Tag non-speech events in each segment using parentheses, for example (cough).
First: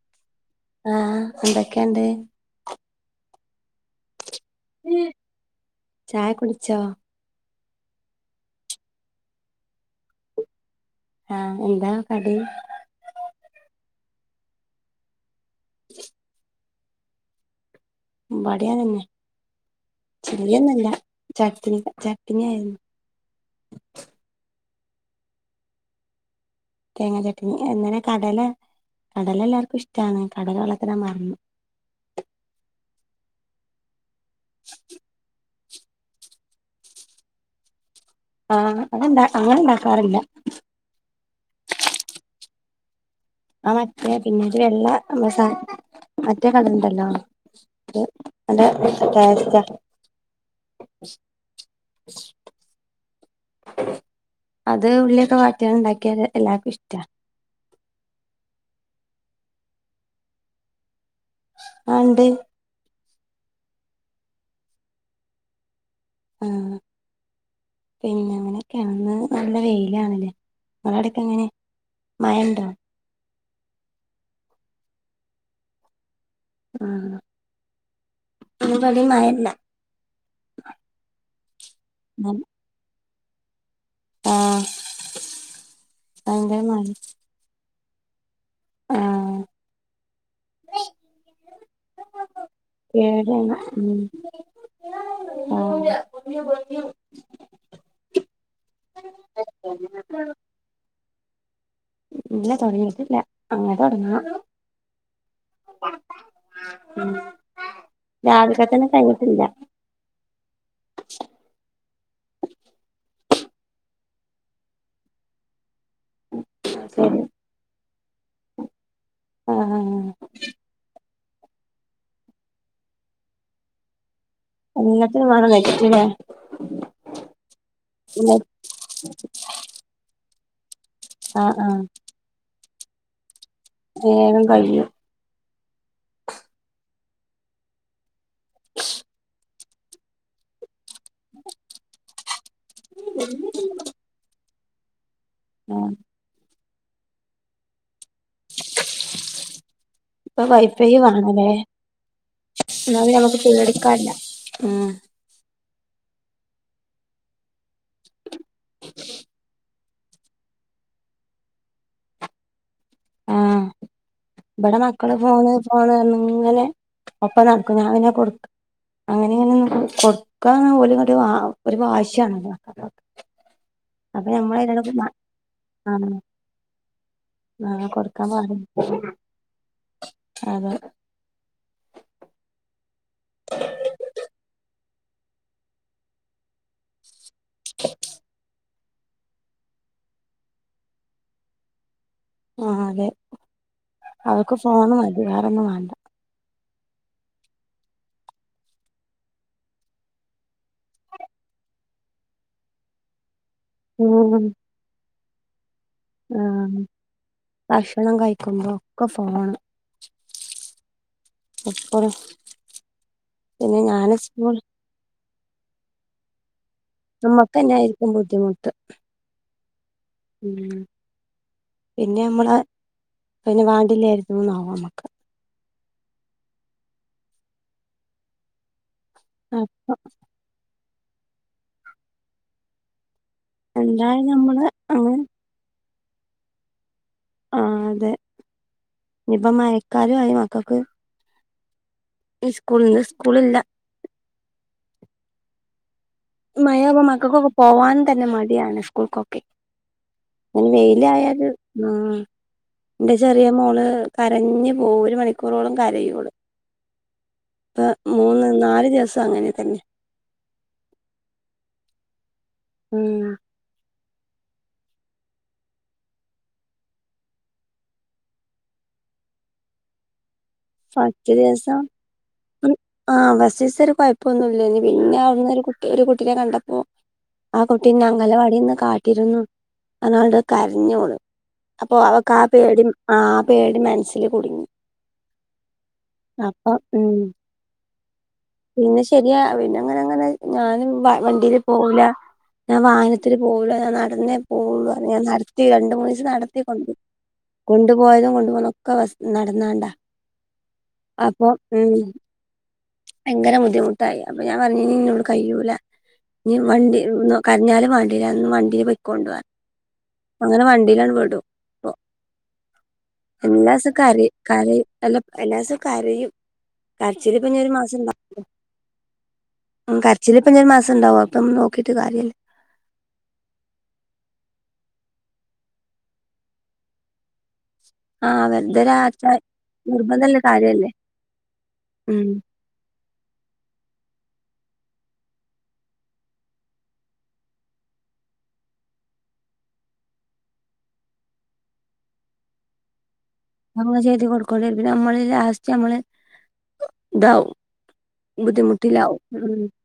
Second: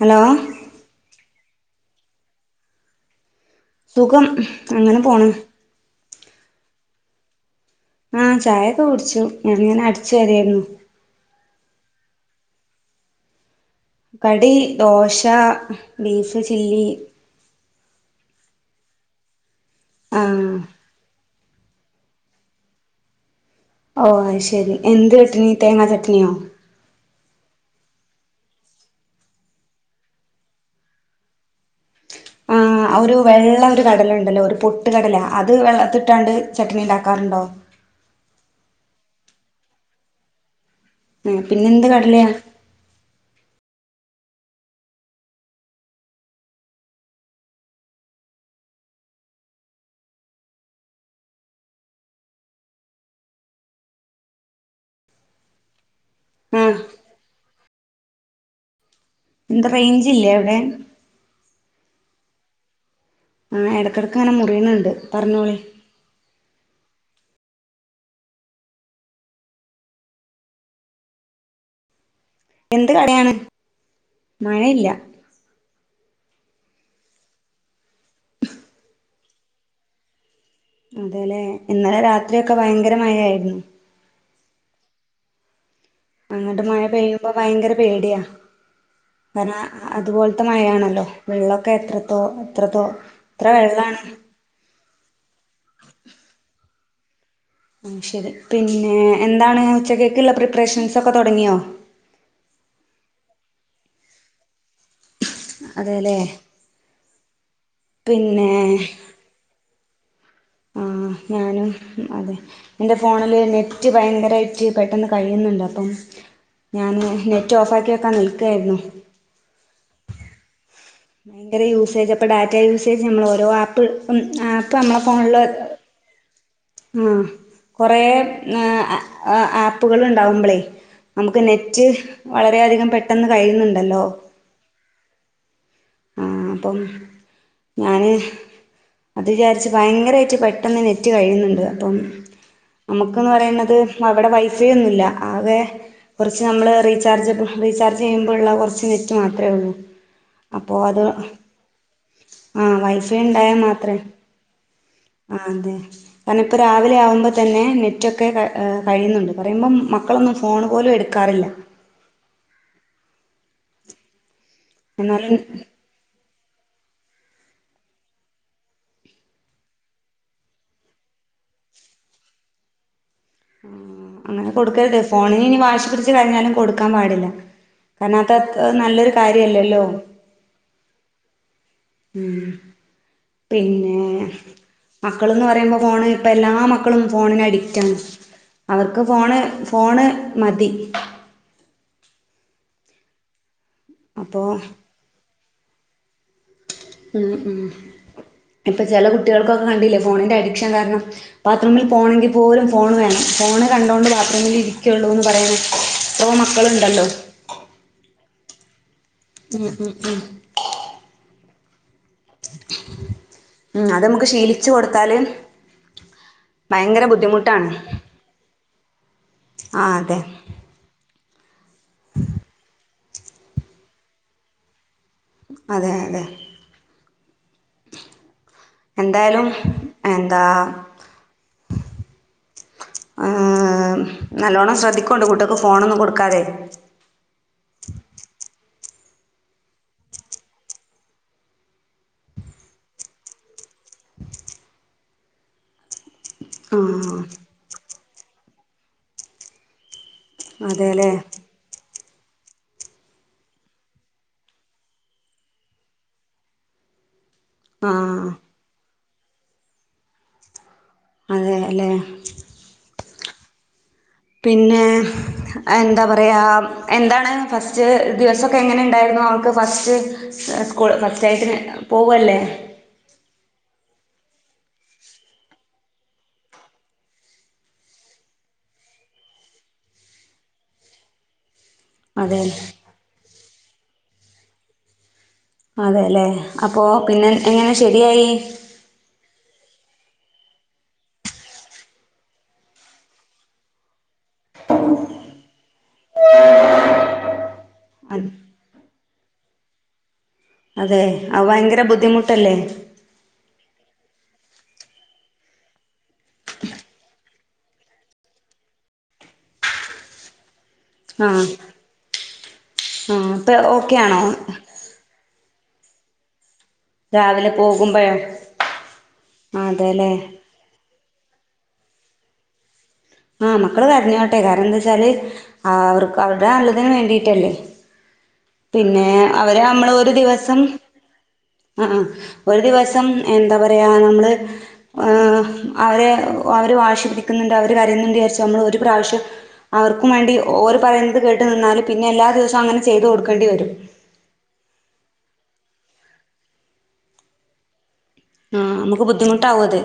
Hello ആഹ് എന്തൊക്കെയുണ്ട് സുഖം അങ്ങനെ പോണ് ചായ കുടിച്ചോ ആഹ് ചായൊക്കെ കുടിച്ചു ഞാനിങ്ങനെ അടിച്ചുവാരായിരുന്നു ആഹ് എന്താ കടി കടി ദോശ ബീഫ് ചില്ലി ഇബടിം അതന്നെ ആഹ് ചില്ലിയൊന്നുഅല്ല ചട്ട്നി ചട്ട്നിഅ ഓ ശെരി എന്ത് ചട്ടനി തേങ്ങാ ചട്ടനിയോ തേങ്ങാ ചട്ടനി എങ്ങനെ കടല കടല എല്ലാവർക്കും ഇഷ്ടമാണ് കടല വെളത്തിൽ ഇടാൻ മറന്നു ആഹ് ഒരു വെള്ള ഒരു കടലുണ്ടല്ലോ ഒരു പൊട്ട് കടലാ അത് വെള്ളത്തി ഇട്ടാണ്ട് ചട്നി ഉണ്ടാക്കാറുണ്ടോ ആഹ് അങ്ങെ അങ്ങനെ ഉണ്ടാക്കാറില്ല ഉം പിന്നെന്ത് കടലയ ആ മറ്റേ പിന്നെ ഒരു വെള്ള മറ്റേ കടലണ്ടല്ലോ (unintelligible) അത് ഉള്ളിയൊക്കെ വാട്ടിയാണ് ണ്ടാക്കിയത് എല്ലർക്കും ആഹ് ഇഷ്ടാ എന്താ റേഞ്ച് ഇല്ലേ അവിടെ ആഹ് ണ്ട് ആഹ് എട്ക്കെട്ക്ക് ഇങ്ങനെ മുറിയുന്നുണ്ട് പറഞ്ഞോളി ആഹ് പിന്നെ അങ്ങനൊക്കെയാണ് അങ്ങ് നല്ല വെയിലാണ്ലേ നിങ്ങളടക്കെങ്ങനെ മയണ്ടോ എന്ത് കടയാണ് മഴയില്ല ആഹ് ഇന്ന് ഇപടിം മയല്ല എന്താലേ ഇന്നലെ രാത്രിഒക്കെ ഭയങ്കര മഴ ആയിരുന്നു ആഹ് അങ്ങട്ട് മഴ പെയ്യുമ്പോ ഭയങ്കര പേടിയാ ആഹ് കാരണം അതുപോൽ ക്തമായയാണല്ലോ വെള്ളൊക്കെ എത്രത്തോ എത്രത്തോ എത്ര ഏഴാണ് ഉം വെള്ളാണ് (unintelligible) അഹ് ശരി പിന്നെ എന്താണ് ഉച്ചക്കേക്കുള്ള പ്രിപ്പറേഷൻസൊക്കെ തൊടങ്ങിയോ ഇല്ല തൊടങ്ങിയിട്ടില്ല അങ്ങനെ തൊടങ്ങണം അതെല്ലേ ഉം പിന്നെ രാവിൽക്കതന്നെ കഴിഞ്ഞിട്ടില്ല ആഹ് ഞാനും അതെ എന്റെ ഫോണില് നെറ്റ് ഭയങ്കരായിട്ട് പെട്ടെന്ന് കഴിയുന്നുണ്ട് അപ്പം ഞാന് ശരി നെറ്റ് ഓഫ് ആക്കിവെക്കാൻ നിൽക്കായിരുന്നു ആഹ് ആഹ് ഭയങ്കര യൂസേജ് അപ്പൊ ഡാറ്റ യൂസേജ് നമ്മള് ഓരോ ആപ്പ് ആപ്പ് നമ്മളെ ഫോണില് പിന്നെ ആഹ് കൊറേ ആ ആ ആപ്പുകള്ണ്ടാവുമ്പളേ നമുക്ക് ആഹ് ആഹ് നെറ്റ് വളരെയധികം പെട്ടെന്ന് കഴിയുന്നുണ്ടല്ലോ വേഗം കഴിയും ആഹ് അപ്പം ഞാന് അത്ജാ ച്ച് ഭയങ്കരായിട്ട് പെട്ടെന്ന് നെറ്റ് കഴിയ്ന്ന്ണ്ട് അപ്പം നമുക്കന്ന് പറയുന്നത് അവടെ വൈഫൈ ഒന്നുല്ല ആകെ ആഹ് കൊറ്ച്ച് നമ്മൾ റീചാർജബിൾ റീചാർജ് ചെയ്യുമ്പള്ള കൊറ്ച്ച് നെറ്റ് മാത്രേ ഒള്ളൂ ഇപ്പൊ അപ്പോ വൈഫൈ അത് വേണല്ലേ ആഹ് എന്നാ പിന്നെ വൈഫൈ നമുക്ക് ണ്ടായാ മാത്രേ പേടിക്കാല്ല ഉം ആഹ് അതെ കാരണം ഇപ്പ രാവിലെ ആവുമ്പതന്നെ നെറ്റൊക്കെ ഏ കഴിയുന്നുണ്ട് പറയുമ്പോം മ ക്കളൊന്നും ഫോണ് പോലും എടുക്കാറില്ല ആഹ് ഇബടെ മക്കള് എന്നാലും ഫോണ് ഫോണ് അർഞ്ഞ് ഇങ്ങനെ ഒപ്പം നട്ക്കും ഞാൻ പിന്നെ കൊട്ക്ക അങ്ങനിഇങ്ങനെന്നും കൊടുക്കാ ഓല്ങേട്ട് വാ ഒര് വാശ്യാണല്ലോ അങ്ങനെ കൊട്ക്കരുത് ഫോണിന് ഇനി വാശി ആ പിടിച്ച് കരഞ്ഞാലും കൊട്ക്കാൻ പാടില്ല ആ കാരണം കൊടുക്കാൻ അത് പാടില്ല ത്ര നല്ലൊരു കാര്യല്ലല്ലോ അതെ ഉം പിന്നെ മക്കള്ന്ന് പറയുമ്പോ ഫോണ് പ്പ എല്ലാ മക്കളും ഫോണിന് അഡിക്റ്റാണ് അവർക്ക് ഫോണ് ഫോണ് മതി ആഹ് അതെ അപ്പോ അവർക്ക് ഫോണ് മതി വെറോന്നും വാണ്ട ഉം ഉം ഇപ്പ ചെല കുട്ടികൾക്കൊക്കെ കണ്ടില്ലെ ഫോണിന്റെ അഡിക്ഷൻ കാരണം ബാത്റൂമിൽ പോണെങ്കിൽ പോലും ഫോണ് വേണം ഫോണ് കണ്ടോണ്ട് ബാത്റൂമിൽ ഇരിക്കൊള്ളൂന്ന് പറയ്ണെ ആഹ് ഭക്ഷണം കഴിക്കുമ്പോക്കെ ഫോണ്. എപ്പഴും. പിന്നെ ഉം അത് ഞാന് മ്മക്ക് സ്കൂൾ ശീലിച്ച് കൊടുത്താല്. ഭയങ്കര ബുദ്ധിമുട്ടാണ് നമ്മക്കന്നെ ആയിരിക്കും ബുദ്ധിമുട്ട് ആഹ് അതെ. ഉം പിന്നെ നമ്മളെ പിന്നെ വാണ്ടില്ലേര്ന്നു ന്നാകും നമ്മക്ക്. അതെ, അതെ. എന്തായാലും ആ എന്താ. ഉം എന്തായാലും നമ്മള് നല്ലോണം അങ്ങനെ ശ്രദ്ധിക്കൊണ്ടു കുട്ടോക്ക് ഫോണൊന്നും കൊട്ക്കാതെ. ആഹ് അതെ ഇനിപ്പ മഴക്കാലായി മക്കക്ക്. ഇ സ്കൂള് ഇന്ന് സ്കൂള്ല്ല. ആ മഴാവുമ്പോ മക്കക്കൊക്കെ പോവാൻ തന്നെ മടിയാണ് സ്കൂൾക്കൊക്കെ. ഇനി അതെല്ലേ വെയിലായാല്. ആഹ് ന്റെ ചെറിയ മോള് കരഞ്ഞ് പോവും ഒര് മണിക്കൂറോളം കരയും ഓള്. പ്പ ആ മൂന്ന് നാല് ദിവസം അങ്ങനെ തന്നെ. അതെ ല്ലേ. ഉം പിന്നെ. എന്താ പറയാ എന്താണ് ഫസ്റ്റ് ദിവസൊക്കെ എങ്ങനെണ്ടായിരുന്നു അവക്ക് ഫസ്റ്റ്. സ്കൂൾ ഫസ്റ്റായിട്ടിന് പോവല്ലേ. ആഹ് ഫസ്റ്റിസൊര് കൊയ്പ്പോന്നുല്ലേനി പിന്നെ അവ്ട്ന്നൊര് കുട്ടി ഒര് കുട്ടീനെ കണ്ടപ്പോ. ആ കുട്ടി ന്നെ അംഗലവാടിന്ന് കാട്ടിരുന്നു എന്നാണ്ട് കര്ഞ്ഞോള്. അപ്പൊ അവക്ക് ആ അതെ പേടിം ആ പേടിം മനസ്സില് കുട്ങ്ങി. അതെല്ലേ അപ്പോ ഉം പിന്നെ എങ്ങനെ ശരിയായി. പിന്നെ ശെരിയാ പിന്നെങ്ങനെങ്ങനെ ഞാന് വ വണ്ടിയില് പോവുല. ഞാൻ വാഹനത്തില് പോവൂല ഞാൻ നടന്നേ പോവോള്ളു ഞാൻ നടത്തി രണ്ട് മൂന്നിസം നടത്തികൊണ്ടോ കൊണ്ട് അതെ പോയതും കൊണ്ട് പോന്നതൊക്കെ പസ് നടന്നാണ്ടാ. അതെ അത് അപ്പൊ ഭയങ്കര ഉം ബുദ്ധിമുട്ടല്ലേ. ഭയങ്കര ബുദ്ധിമുട്ടായി അപ്പൊ ഞാൻ പറഞ്ഞിനി ഇന്നോട് കഴിയൂല. ഇഞ് വണ്ടി കരഞ്ഞാലും വാണ്ടില ഇന്ന് വണ്ടില് പോയ്ക്കൊണ്ടു പറ്ഞ്ഞു അങ്ങനെ വണ്ടി. ണ്ടിലാൻണ്ട് ആ വിടും ആ ഇപ്പൊ എല്ലാസോം ഓക്കെ ആണോ കരയും, കരയും. എല്ലാ എല്ലാസോം കരയും. കരച്ചില് രാവിലെ പ്പഞ്ഞി ഒര് പോകുമ്പോഴോ മാസംണ്ടാവും അതെല്ലേ കരച്ചില്. ഇപ്പഞ്ഞൊര് മാസണ്ടാവും അത്പ്പം നോക്കിട്ട് കാര്യല്ല. ആഹ് മക്കള് കരഞ്ഞോട്ടെ കാരണം എന്താച്ചാല് അവർക്ക് അവർടെ നല്ലതിന് വേണ്ടിട്ടല്ലേ. ആഹ് പിന്നെ വെറുതൊരാച്ച അവരെ നമ്മള് ഒരു നിർബന്ധല്ല ദിവസം. കാര്യല്ലേ ആ, ആ ഉം ഒരു ദിവസം എന്താ പറയാ നമ്മള്. അവരെ അവര് വാശി പിടിക്ക്ന്ന്ണ്ട് അവര് കരയ്ന്ന്ണ്ട് വിയാര്ച്ച് നമ്മള് ഒരു പ്രാവശ്യം. അവർക്കും വേണ്ടി ഓര് പറയുന്നത് കേട്ട് നിന്നാല് പിന്നെ എല്ലാ ദിവസും അങ്ങനെ ചെയ്ത് കൊടുക്കണ്ടി വരും. അങ്ങനെ ചെയ്ത് കൊടുക്കോണ്ടി വരും പിന്നെ നമ്മള് ലാസ്റ്റ് നമ്മള് ഇതാവും. ആഹ് അമ്മക്ക് ബുദ്ധിമുട്ടിലാവും ഉം ബുദ്ധിമുട്ടാവൊത്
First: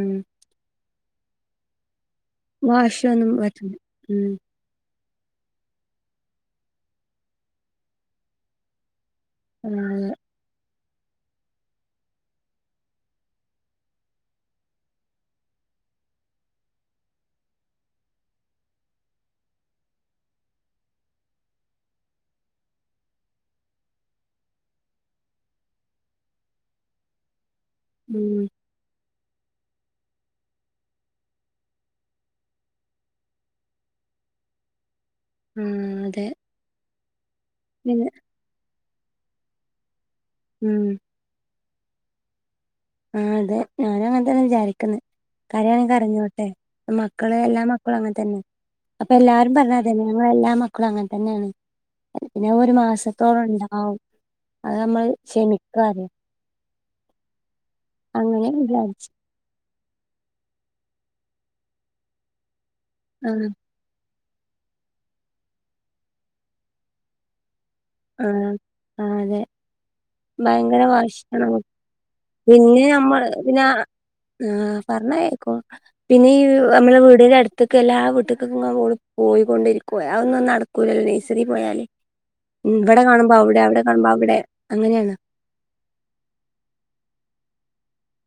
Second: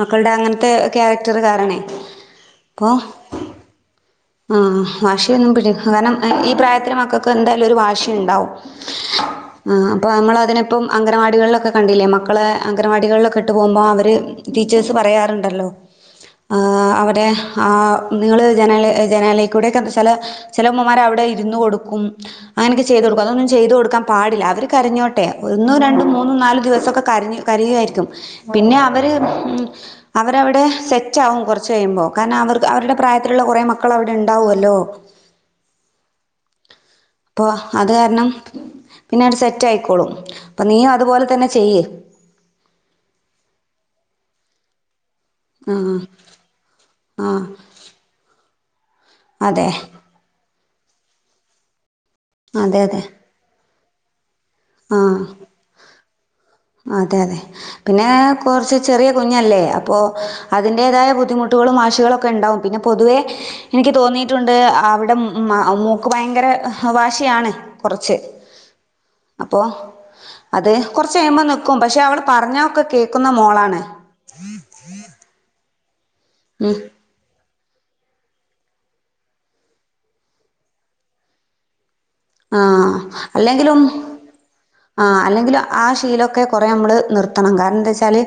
ഉം അങ്ങൻത്തെ ക്യാരക്ടർ കാരണേ. വാശിയൊന്നും (unintelligible) ഉം ആഹ് വാശിയൊന്നും പിടി കാരണം ഈ പ്രായത്തില് മക്കക്ക് എന്തായാലും ഒരു വാശിയിണ്ടാവും. ആഹ് ഇപ്പ അമ്മളതിനപ്പം അംഗനവാടികള്ലൊക്കെ കണ്ടില്ലേ മക്കളെ. അംഗനവാടികള്ലൊക്കെ ഇട്ട് പോകുമ്പോ അവര് ടീച്ചേഴ്സ് പറയാറ്ണ്ടല്ലോ. ആഹ് അവടെ ആ നിങ്ങള് ജനാല് ജനാലേക്കൂടെക്കെ ചെല ചെല ഉമ്മമാര് അവിടെ ഇരുന്ന് കൊടുക്കും അങ്ങനൊക്കെ ചെയ്തു കൊടുക്കും അതൊന്നും ചെയ്ത് കൊടുക്കാൻ പാടില്ല അവര് കരഞ്ഞോട്ടെ ഒന്നൊ രണ്ടും മൂന്നും നാല് ദിവസൊക്കെ കരഞ്ഞ് കരയുയാരിക്കും ഉം പിന്നെ അവര് അവരവിടെ സെറ്റാകും കുറച്ച് കഴിയുമ്പോ കാരണം അവർക്ക് അവരുടെ പ്രായത്തിലുള്ള കുറേ മക്കള് അവിടെ ഇണ്ടാവൊല്ലോ ഉം അതെ ഇപ്പോ അത് കാരണം പിന്നെ ആണ്ട് സെറ്റായിക്കോളും അപ്പം നീ ഉം അതുപോലെ തന്നെ ചെയ്യ് ആഹ് അതെ ഞാനങ്ങൻ തന്നെ വിചാരിക്ക്ന്ന് കരിയാണെങ്കി ആ കരഞ്ഞോട്ടെ ആ മക്കളെ എല്ലാ മ ക്കളും അങ്ങൻ തന്നെ അപ്പ എല്ലാരും അതെ പറിണതന്നെ ഞങ്ങള എല്ലാ മക്കളും അങ്ങൻ തന്നേണ് പിന്നെ അഒരു അതെ അതെ മാസത്തോളം ഇണ്ടാവും അഹ് അമ്മള് ആ ക്ഷമിക്കാ അറിയും അതെ അതെ പിന്നെ അങ്ങനെ കാെറച്ച് വിചാരിച്ച് ചെറിയ കു ഞ്ഞല്ലേ അപ്പോ അതിന്റേതായ ബുദ്ധിമുട്ടുകളും വാശികളൊക്കെ ഇണ്ടാവും പിന്നെ പൊതുവെ ആഹ് എനിക്ക് തോന്നിയിട്ടുണ്ട് അവിടെം മൊ മൂക്ക് ഭയങ്കര വാശിയാണ് കുറച്ച് ആഹ് ആഹ് അതെ അപ്പോ അത് ഭയങ്കര കൊറ് വാശിയാണ് മ്പം നമുക്ക്. നിക്കും പക്ഷെ അവൾ പറഞ്ഞാ ഒക്കെ പിന്നെ നമ്മൾ കേക്കുന്ന പിന്നെ മോളാണ് ആഹ് പറഞ്ഞാ കേക്കും പിന്നെ ഈ ഉം. നമ്മളെ വീടിന്റെ അട് ത്ത്ക്ക് എല്ലാ വീട്ട്ക്ക് ഇങ്ങനെ ഓള് പോയിക്കൊണ്ടിരിക്കും അഒന്നും നടക്കൂലല്ലോ നഴ്സറി പോയാല് ഉം ആഹ് ഇവടെ കാണുമ്പൊ അവ്ടെ അവ്ടെ കാണുമ്പൊ അവ്ടെ ആഹാ അല്ലങ്കിലും ആ ശീലൊക്കെ കുറേ അമ്മള് നിർത്തണം കാരണം എന്താച്ചാല്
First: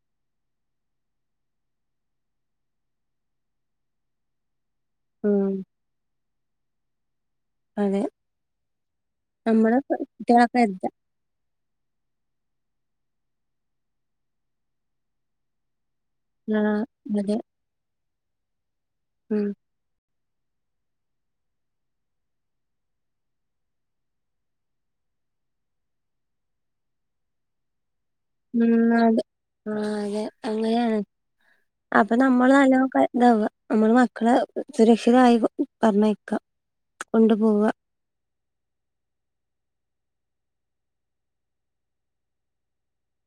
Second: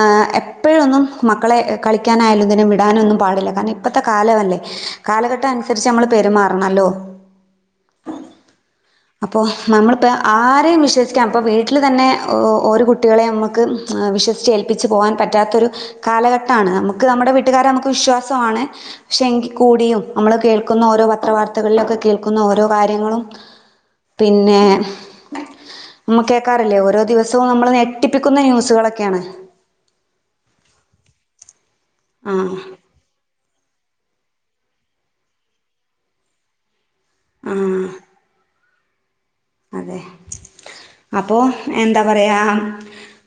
ആഹ് എപ്പഴൊന്നും മക്കളെ കളിക്കാനായാലും ഇതിനും വിടാനൊന്നും പാടില്ല കാരണം ഇപ്പത്തെ കാലമല്ലേ കാലഘട്ടം ഉം അനുസരിച്ച് അമ്മള് പെരുമാറണല്ലോ അതെ അപ്പൊ നമ്മള് നമ്മള്പ്പ ആ കുട്ടികളൊക്കെ എത്ത വിശ്വസിക്കാം ഇപ്പം വീട്ടില് തന്നെ ഒര് കുട്ടികളെയും അമ്മക്ക് വിശ്വസിച്ച് ഏൽപ്പിച്ച് പോവാൻ പറ്റാത്തൊരു കാലഘട്ട ആണ് ആഹ് അമുക്ക് അമ്മുടെ അതെ വീട്ടുകാരെ അമുക്ക് വിശ്വാസമാണ് പക്ഷെ ഉം എങ്കിൽ കൂടിയും അമ്മള് കേൾക്കുന്ന ഓരോ പത്ര വർത്തകളിലൊക്കെ കേൾക്കുന്ന ഓരോ കാര്യങ്ങളും പിന്നെ അമ്മ കേക്കാറില്ലേ ഓരോ ദിവസവും അമ്മള് നേ ഉം അട് ആ അതെ അങ്ങനേണ് അപ്പൊ ആ നമ്മള് നല്ലോം ക ഇതാവാ അമ്മള് മക്കളെ സുരക്ഷിതായി കൊ പറഞ്ഞയ്ക്കാ കൊണ്ട് ആ പോവാ അതെ അപ്പോ എന്താ പറയാ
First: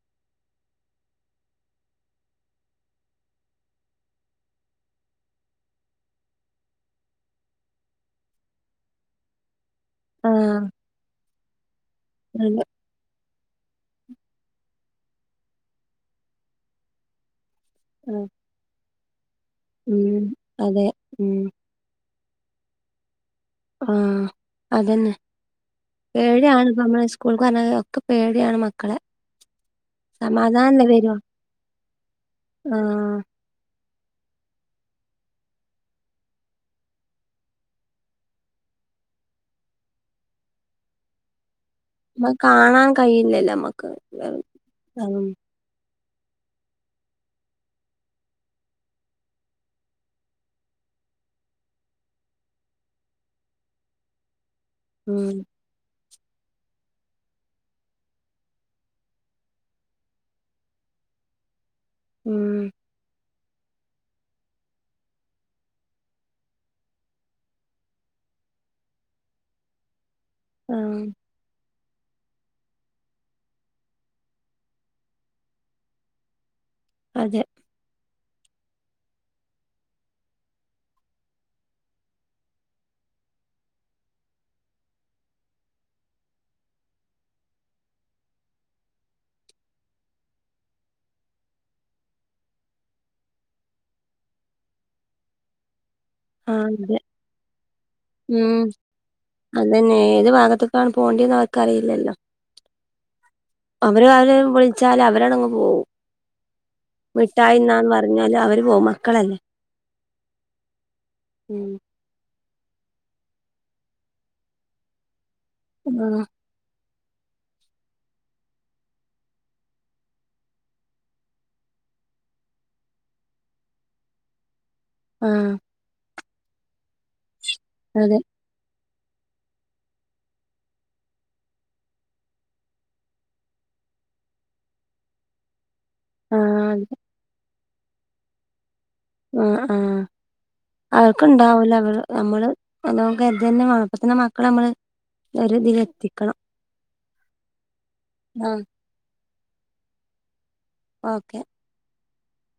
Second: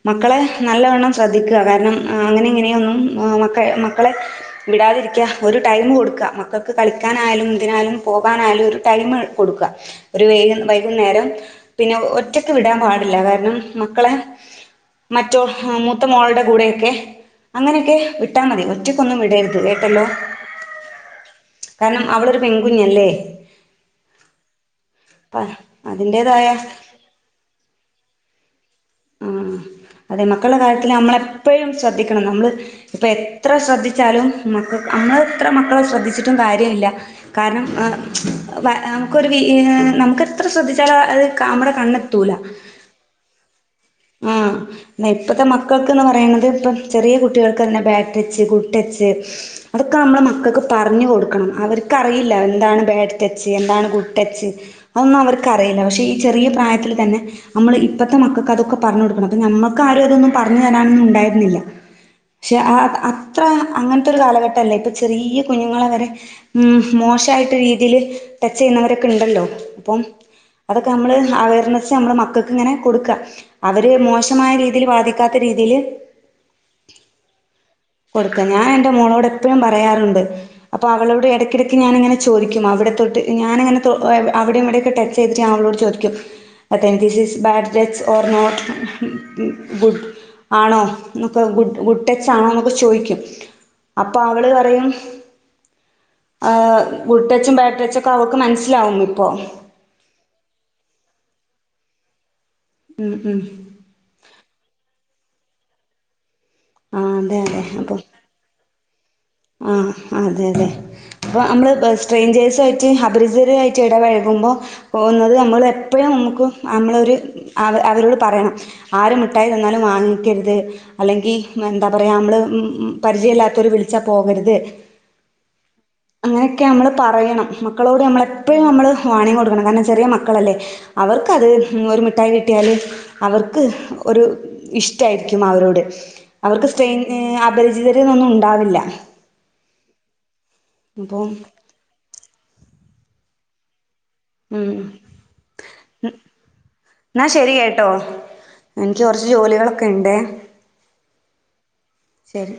മക്കളെ നല്ലവണ്ണം ശ്രദ്ധിക്കാ കാരണം അങ്ങനെ ഇങ്ങനെയൊന്നും മക്ക മക്കളെ വിടാതിരിക്കാ ഒരു ടൈമ് കൊട്ക്കാ മക്കക്ക് കളിക്കാനായാലും ഇതിനായാലും പോകാനായാലും ഒരു ടൈമ് കൊട്ക്കാ ഒരു വൈക് ആഹ് വൈകുന്നേരം പിന്നെ ഒറ്റക്ക് അതെ വിടാം പാടില്ല കാരണം മക്കളെ മറ്റോ മൂത്ത മോള്ടെ കൂടെയൊക്കെ അങ്ങനെക്കെ ആഹ് വിട്ടാ മതി ഒറ്റക്കൊന്നും വിടര്ത് കേട്ടല്ലോ ഉം അതെ ഉം കാരണം അവളൊരു പെൺകുഞ്ഞല്ലേ ആഹ് അതന്നെ അപ്പം ഏഴ് അതിൻ്റെതായ ആൺക്കു അമ്മളെ സ്കൂൾക്ക് പറഞ്ഞയ ഒക്കെ പേടിയാണ് മ ഉം അതെ മക്കളെ കാര്യത്തിൽ വരോ നമ്മളെപ്പോഴും ശ്രദ്ധിക്കണം നമ്മൾ ഇപ്പം എ ആഹ് ത്ര ശ്രദ്ധിച്ചാലും മക്കൾ അമ്മൾ ഇത്ര മക്കളെ ശ്രദ്ധിച്ചിട്ടും കാര്യമില്ല കാരണം നമുക്കൊരു നമുക്ക് എത്ര ശ്രദ്ധിച്ചാല അത് നമ്മുടെ കണ്ണത്തൂ നമ്മ കാണാൻ കഴിയില്ലല്ലോ നമ്മക്ക് ആഹ് എന്ന ഉം ഇപ്പത്തെ മ ക്കക്ക്ന്ന് പറയുന്നത് ഇപ്പം ചെറിയ കുട്ടികൾക്ക് തന്നെ ബാറ്റച്ച് കുട്ടച്ച് അതൊക്കെ നമ്മളെ മക്കക്ക് പറഞ്ഞു കൊടുക്കണം അവർക്കറിയില്ല എന്താണ് ബേഡ്റ്റച്ച് എന്താണ് ഗുട്ടച്ച് അതൊന്നും ഉം അവർക്കറിയില്ല പക്ഷേ ഈ ചെറിയ പ്രായത്തിൽ തന്നെ നമ്മൾ ഇപ്പോഴത്തെ മക്കക്ക് അതൊക്കെ പറഞ്ഞ കൊടുക്കണം അപ്പ നമ്മക്ക് ആരും അതൊന്നും പറഞ്ഞു തരാനൊന്നും ഉണ്ടായിരുന്നില്ല പക്ഷെ ഉം. അത്ര അങ്ങനത്തെൊരു കാലഘട്ടല്ലേ ഇപ്പ ചെറിയ കുഞ്ഞുങ്ങളെ വരെ മോശമായിട്ട രീതിൽ ടച്ച് ചെയ്യുന്നവരൊക്കെ ഉണ്ടല്ലോ അപ്പം അതൊക്കെ ആഹ് നമ്മള് അവയർനെസ്സ് നമ്മള് മക്കൾക്ക് ഇങ്ങനെ കൊടുക്ക അവര് മോശമായ രീതിൽ ബാധിക്കാത്ത രീതിയില് അതെ കൊടുക്ക ഞാൻ എൻറെ മോളോട് എപ്പോഴും പറയാറുണ്ട് അപ്പൊ അവളോട് ഇടക്കിടക്ക് ഞാനിങ്ങന ചോദും അവിടെ തൊട്ട് ഞാനങ്ങനെ അവിടെയും ഇവിടെക്കൊട്ട ചെയ്തിട്ട ഞാ അവളോട് ചോദിക്കും എൻസിസ് ബാഡ് ഡെറ്റ്സ് ഓർനോർ ഗുട് ആണോ എന്നൊക്കെ ഗുട് ഗുട് ടെച്ച് ആണോ എന്നൊക്കെ ചോദിക്കും അപ്പൊ അവള് പറയും ആഹ് ഗുട് ടച്ചും ബാഡ് ടച്ചൊക്കെ അവക്ക് ഉം മനസ്സിലാവും ഇപ്പൊ അതന്നെ ഏത് ഭാഗത്തേക്കാണ് പോകേണ്ടന്ന് അവർക്ക് അറിയില്ലല്ലോ ഉം ഉം അവര അവരെ വിളിച്ചാല് അവരടങ്ങ് പോവും ആ അതെ അതെ മിഠായിന്നാന്ന് അപ്പൊ പറഞ്ഞല് അവര് പോവും മക്കളല്ലേ ആഹ് അതെ അതെ അപ്പൊ നമ്മള് ഉം ബസ്റ്റ് സ്ട്രേഞ്ചേഴ്സ ആയിട്ട് അപരിചിതരായിട്ട് ഇടപഴകുമ്പോൾ പോകുന്നത് നമ്മൾ എപ്പോഴും ആഹ് നമുക്ക് നമ്മളൊരു അവ അവരോട് പറയണം ആര് മിഠായി തന്നാലും വാങ്ങിക്കരുത് അല്ലെങ്കി എന്താ പറയാ നമ്മള് പരിചയമല്ലാത്തരു വിളിച്ചാ പോകരുത് ആഹ് അങ്ങനെയൊക്കെ നമ്മള് പറയണം മക്കളോട് അതെ നമ്മളെ ഇപ്പോഴും നമ്മൾ വാണിയം കൊടുക്കണം കാരണം ചെറിയ മക്കളല്ലേ അവർക്ക് അത് ഒരു മിഠായി കിട്ടിയാല് അവർക്ക് ഒരു ഇഷ്ടായിരിക്കും അവരോട് ആഹ് അവർക്ക് അതെ സ്ട്രെയിൻ അപരിചിതര്ന്നും ഉണ്ടാവില്ല ആഹ് ആഹ് അപ്പം അവർക്ക്ണ്ടാവൂല അവർ നമ്മള് നമുക്ക (unintelligible) ഉം എന്നാ ശരി കേട്ടോ ആഹ് എനിക്ക് കുറച്ച് ജോലികളൊക്കെ ഉണ്ടേ ഓക്കെ ശരി